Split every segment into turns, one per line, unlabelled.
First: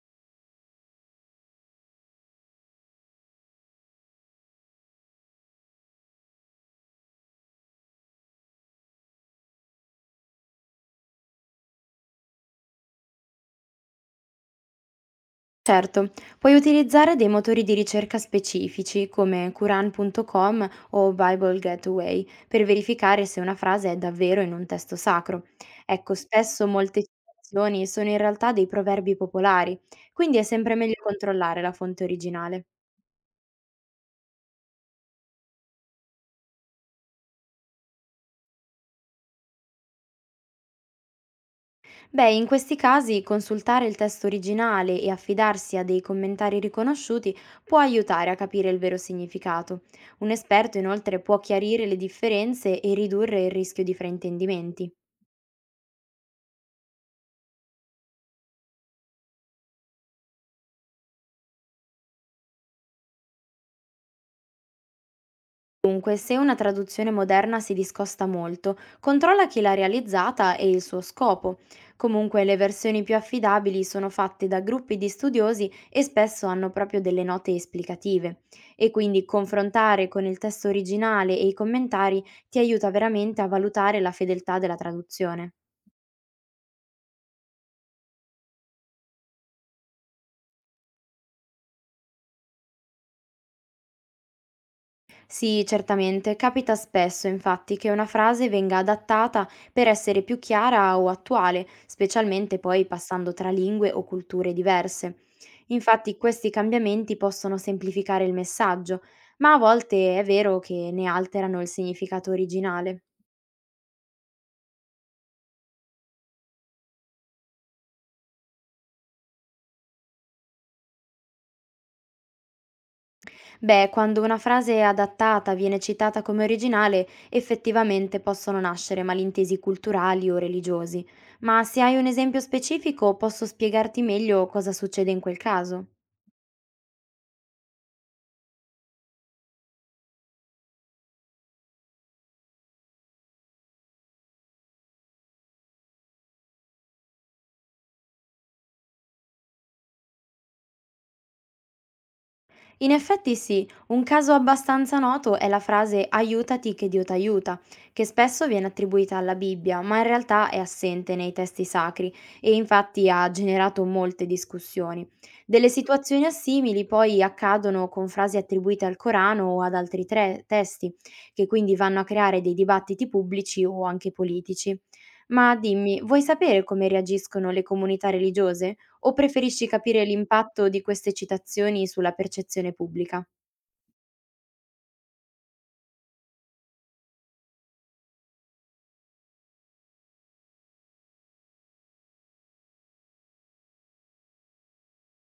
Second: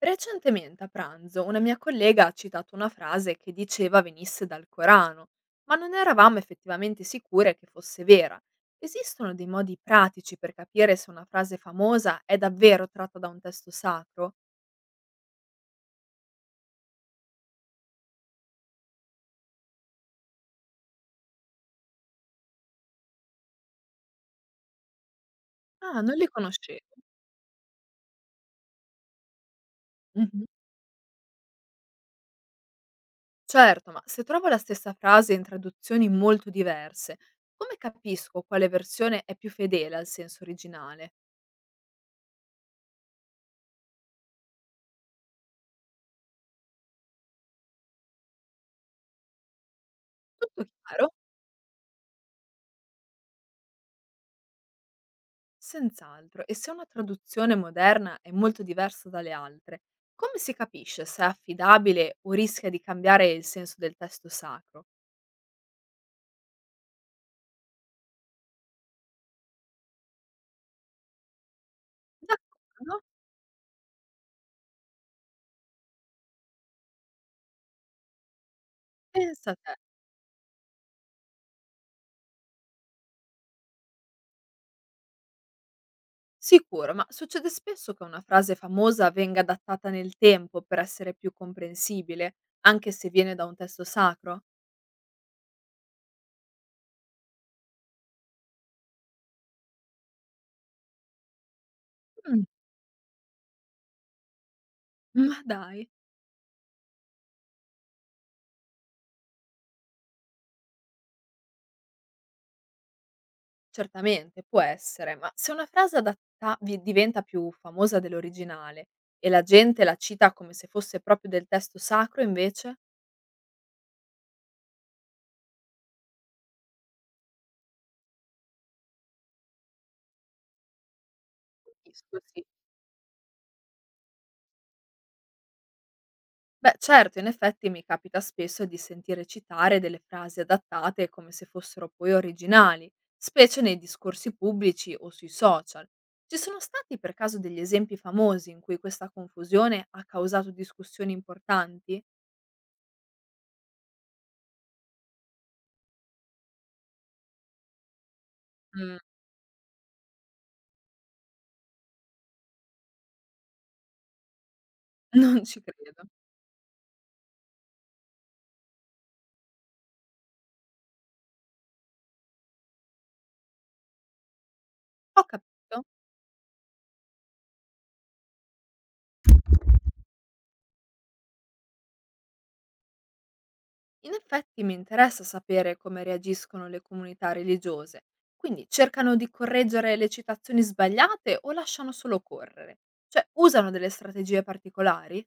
Recentemente a pranzo una mia collega ha citato una frase che diceva venisse dal Corano, ma non eravamo effettivamente sicure che fosse vera. Esistono dei modi pratici per capire se una frase famosa è davvero tratta da un testo sacro?
Certo, puoi utilizzare dei motori di ricerca specifici come Quran.com o Bible Gateway per verificare se una frase è davvero in un testo sacro.
Ah,
Ecco,
non li
spesso
conoscevo.
molte citazioni sono in realtà dei proverbi popolari, quindi è
Mhm.
sempre meglio controllare la fonte originale.
Certo, ma se trovo la stessa frase in traduzioni molto diverse, come capisco quale versione è più fedele al senso originale?
Beh, in questi casi consultare il testo originale e affidarsi a dei commentari riconosciuti può aiutare a capire il vero significato. Un
Tutto
esperto
chiaro?
inoltre può chiarire le differenze e ridurre il rischio di fraintendimenti.
Senz'altro, e se una traduzione moderna è molto diversa dalle altre, come si capisce se è affidabile o rischia di cambiare il senso del testo sacro?
Dunque, se una traduzione moderna si discosta molto, controlla chi l'ha realizzata e il suo scopo. Comunque, le
D'accordo,
versioni più affidabili sono fatte da gruppi di studiosi e spesso hanno proprio delle note esplicative. E quindi
pensa a te.
confrontare con il testo originale e i commentari ti aiuta veramente a valutare la fedeltà della traduzione.
Sicuro, ma succede spesso che una frase famosa venga adattata nel tempo per essere più comprensibile, anche se viene da un testo sacro?
Sì, certamente. Capita spesso, infatti, che una frase venga adattata per essere più chiara o attuale,
Mm,
specialmente poi passando tra lingue o culture diverse.
ma dai.
Infatti, questi cambiamenti possono semplificare il messaggio, ma a volte è vero che ne alterano il significato originale.
Certamente, può essere, ma se una frase adatta diventa più famosa dell'originale e la gente la cita come se fosse proprio del testo sacro, invece?
Beh, quando una frase adattata viene citata come originale, effettivamente possono nascere malintesi culturali o religiosi, ma se hai un
Capisco,
esempio
sì.
specifico posso spiegarti meglio cosa succede in quel caso.
Beh, certo, in effetti mi capita spesso di sentire citare delle frasi adattate come se fossero poi originali, specie nei discorsi pubblici o sui social. Ci sono stati per caso degli esempi famosi in cui questa confusione ha causato discussioni importanti?
In effetti sì, un caso abbastanza noto è la frase aiutati che Dio t'aiuta, che spesso viene
Mm.
attribuita alla Bibbia, ma in realtà è assente nei testi sacri e infatti ha generato molte discussioni.
Non ci
Delle
credo.
situazioni assimili poi accadono con frasi attribuite al Corano o ad altri tre testi, che quindi vanno a creare dei dibattiti pubblici o anche politici.
Ho
Ma
capito.
dimmi, vuoi sapere come reagiscono le comunità religiose? O preferisci capire l'impatto di queste citazioni sulla percezione pubblica?
In effetti mi interessa sapere come reagiscono le comunità religiose, quindi cercano di correggere le citazioni sbagliate o lasciano solo correre? Cioè usano delle strategie particolari?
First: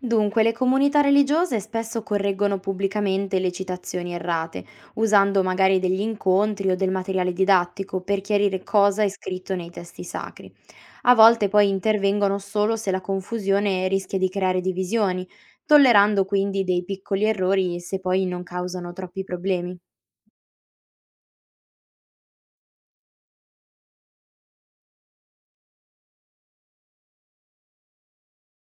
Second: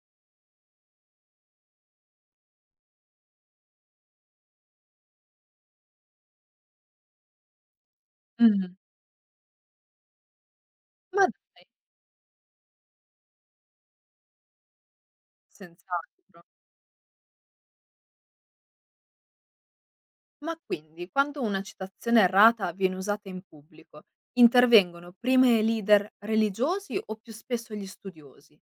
Dunque, le comunità religiose spesso correggono pubblicamente le citazioni errate, usando magari degli incontri o del materiale didattico per chiarire
Mm.
cosa è scritto nei testi sacri. A
Ma
volte
dai,
poi intervengono solo se la confusione rischia di creare divisioni, tollerando
senz'altro.
quindi dei piccoli errori se poi non causano troppi problemi.
Ma quindi, quando una citazione errata viene usata in pubblico, intervengono prima i leader religiosi o più spesso gli studiosi?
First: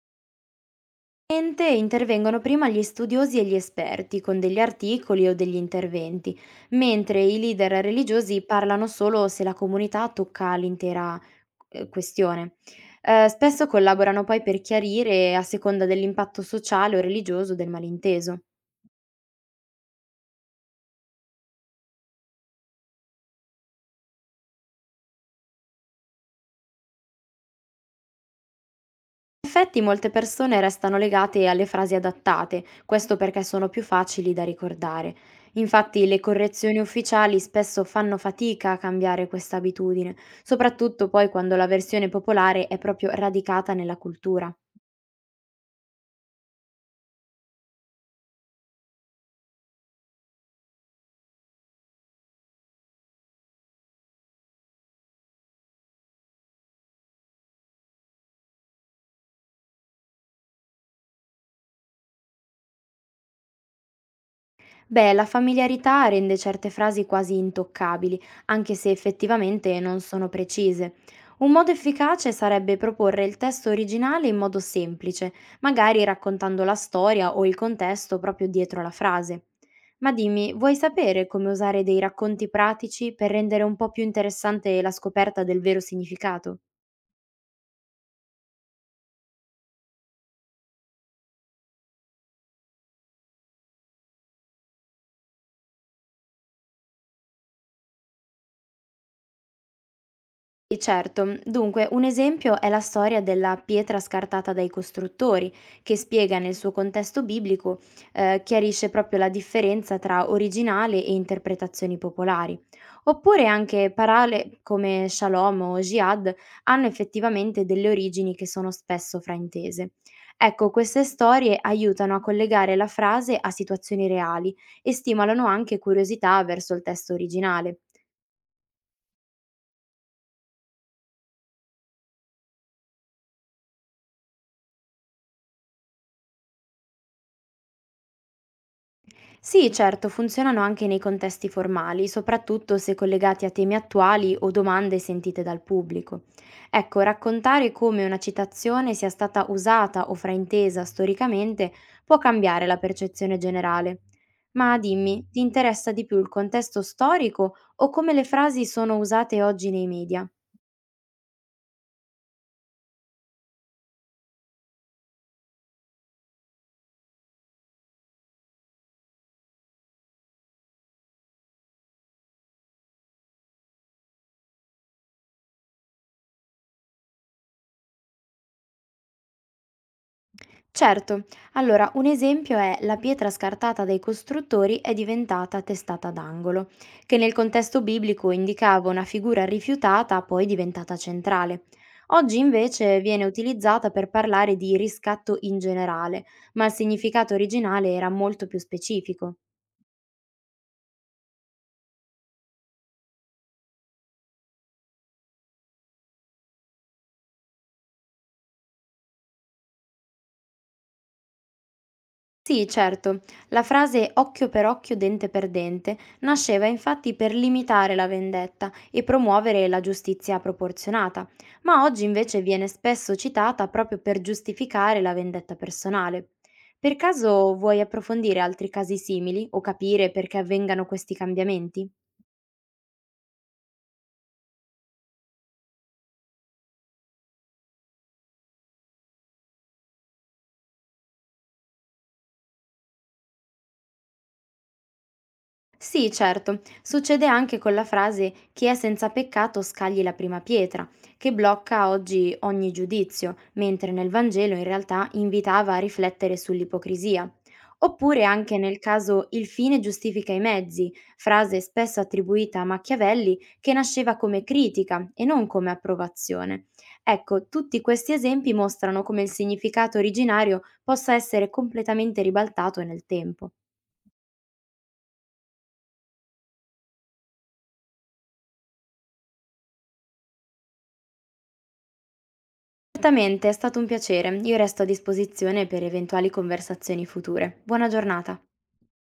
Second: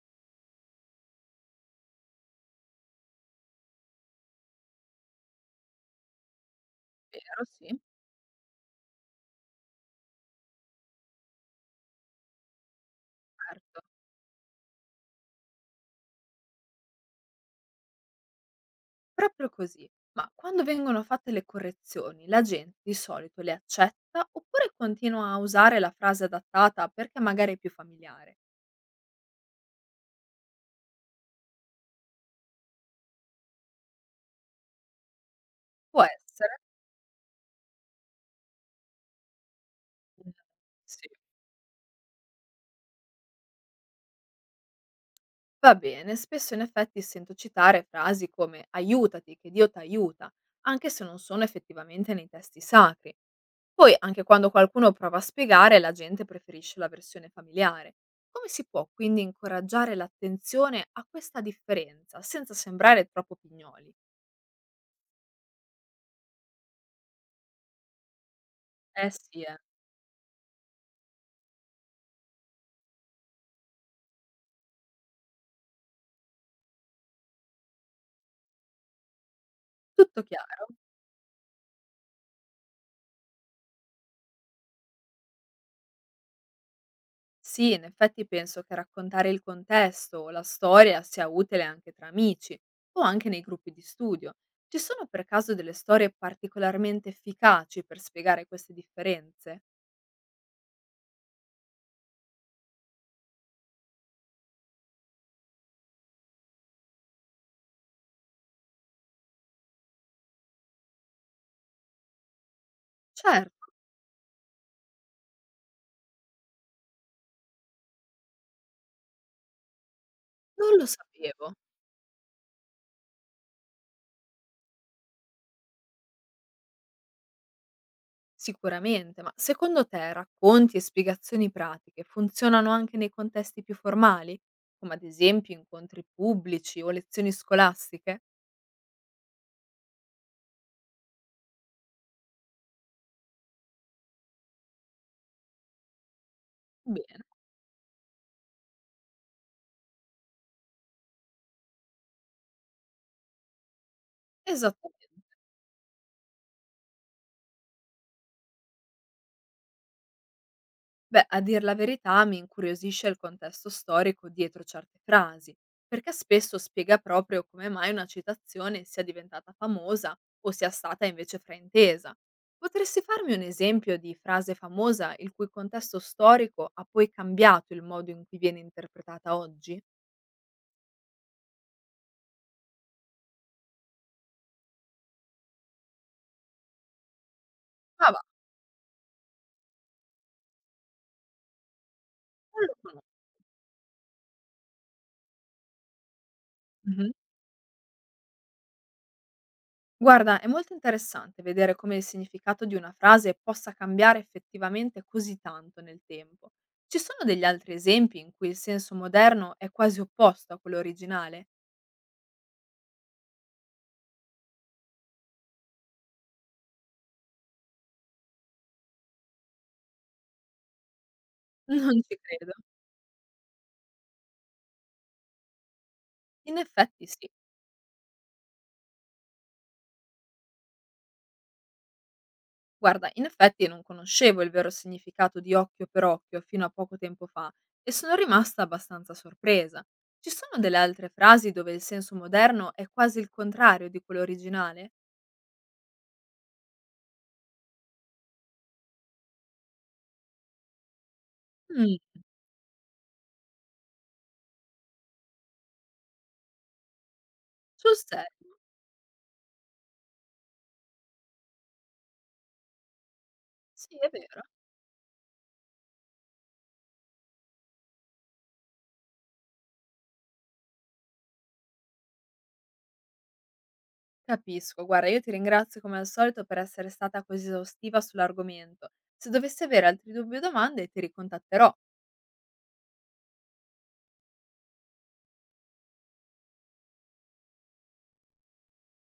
Ente intervengono prima gli studiosi e gli esperti con degli articoli o degli interventi, mentre i
Vero, sì.
leader religiosi parlano solo se la comunità tocca l'intera questione. Spesso
Certo.
collaborano poi per chiarire a seconda dell'impatto sociale o religioso del malinteso.
Proprio così. Ma quando vengono fatte le correzioni, la gente di solito le accetta oppure continua a usare la frase adattata perché magari è più familiare?
In effetti molte persone restano legate alle frasi adattate, questo perché sono più facili da ricordare.
Può
Infatti le
essere.
correzioni ufficiali spesso fanno fatica a cambiare questa abitudine,
Mm.
soprattutto
Sì.
poi quando la versione popolare è proprio radicata nella cultura.
Va bene, spesso in effetti sento citare frasi come aiutati, che Dio ti aiuta, anche se non sono effettivamente nei testi sacri. Poi, anche quando qualcuno prova a spiegare, la gente preferisce la versione familiare. Come si può quindi incoraggiare l'attenzione a questa differenza senza sembrare troppo pignoli?
Beh, la familiarità rende certe frasi quasi intoccabili, anche se
Eh sì, eh.
effettivamente non sono precise. Un modo efficace sarebbe proporre il testo originale in modo semplice, magari raccontando la storia o il contesto proprio dietro la frase. Ma
Tutto
dimmi,
chiaro?
vuoi sapere come usare dei racconti pratici per rendere un po' più interessante la scoperta del vero significato?
Sì, in effetti penso che raccontare il contesto o la storia sia utile anche tra amici o anche nei gruppi di studio. Ci sono per caso delle storie particolarmente efficaci per spiegare queste differenze?
Sì, certo, dunque un esempio è la storia della pietra scartata dai costruttori, che spiega nel suo contesto biblico, chiarisce proprio la differenza tra originale e interpretazioni popolari. Oppure
Certo,
anche parole come shalom o jihad hanno effettivamente delle origini che sono spesso fraintese.
non
Ecco,
lo
queste
sapevo,
storie aiutano a collegare la frase a situazioni reali e stimolano anche curiosità verso il testo originale.
sicuramente, ma secondo te racconti e spiegazioni pratiche funzionano anche nei contesti più formali, come ad esempio incontri pubblici o lezioni scolastiche?
Sì, certo, funzionano anche nei contesti formali, soprattutto se collegati a temi attuali o domande sentite dal pubblico. Ecco,
Bene,
raccontare come una citazione sia stata usata o fraintesa storicamente può cambiare la percezione generale. Ma
esattamente.
dimmi, ti interessa di più il contesto storico o come le frasi sono usate oggi nei media?
Beh, a dir la verità mi incuriosisce il contesto storico dietro certe frasi, perché spesso spiega proprio come mai una citazione sia diventata famosa o sia stata invece fraintesa. Potresti farmi un esempio di frase famosa il cui contesto storico ha poi cambiato il modo in cui viene interpretata oggi?
Certo, allora un esempio è la pietra scartata dai costruttori è diventata testata d'angolo, che nel contesto
Ah, va,
biblico indicava una figura rifiutata poi diventata centrale. Oggi
non
invece
lo
viene utilizzata per parlare di riscatto in generale, ma il
conosco.
significato originale era molto più specifico.
Guarda, è molto interessante vedere come il significato di una frase possa cambiare effettivamente così tanto nel tempo. Ci sono degli altri esempi in cui il senso moderno è quasi opposto a quello originale?
Sì, certo. La frase occhio per occhio, dente per dente nasceva infatti per limitare la vendetta e promuovere la giustizia proporzionata, ma
Non
oggi
ci
invece
credo.
viene spesso citata proprio per giustificare la vendetta personale.
In
Per
effetti sì.
caso vuoi approfondire altri casi simili o capire perché avvengano questi cambiamenti?
Guarda, in effetti non conoscevo il vero significato di occhio per occhio fino a poco tempo fa e sono rimasta abbastanza sorpresa. Ci sono delle altre frasi dove il senso moderno è quasi il contrario di quello originale?
Sì, certo, succede anche con la frase chi è senza peccato scagli la prima pietra, che blocca
Mm,
oggi ogni giudizio, mentre nel Vangelo in realtà invitava a riflettere sull'ipocrisia.
sul
Oppure
serio?
anche nel caso il fine giustifica i mezzi, frase spesso attribuita a Machiavelli che
Sì, è
nasceva
vero.
come critica e non come approvazione. Ecco, tutti questi esempi mostrano come il significato originario possa essere completamente ribaltato nel tempo.
Capisco, guarda, io ti ringrazio come al solito per essere stata così esaustiva sull'argomento. Se dovessi avere altri dubbi o domande, ti ricontatterò.
Certamente, è stato un piacere. Io resto a disposizione per eventuali conversazioni future. Buona giornata.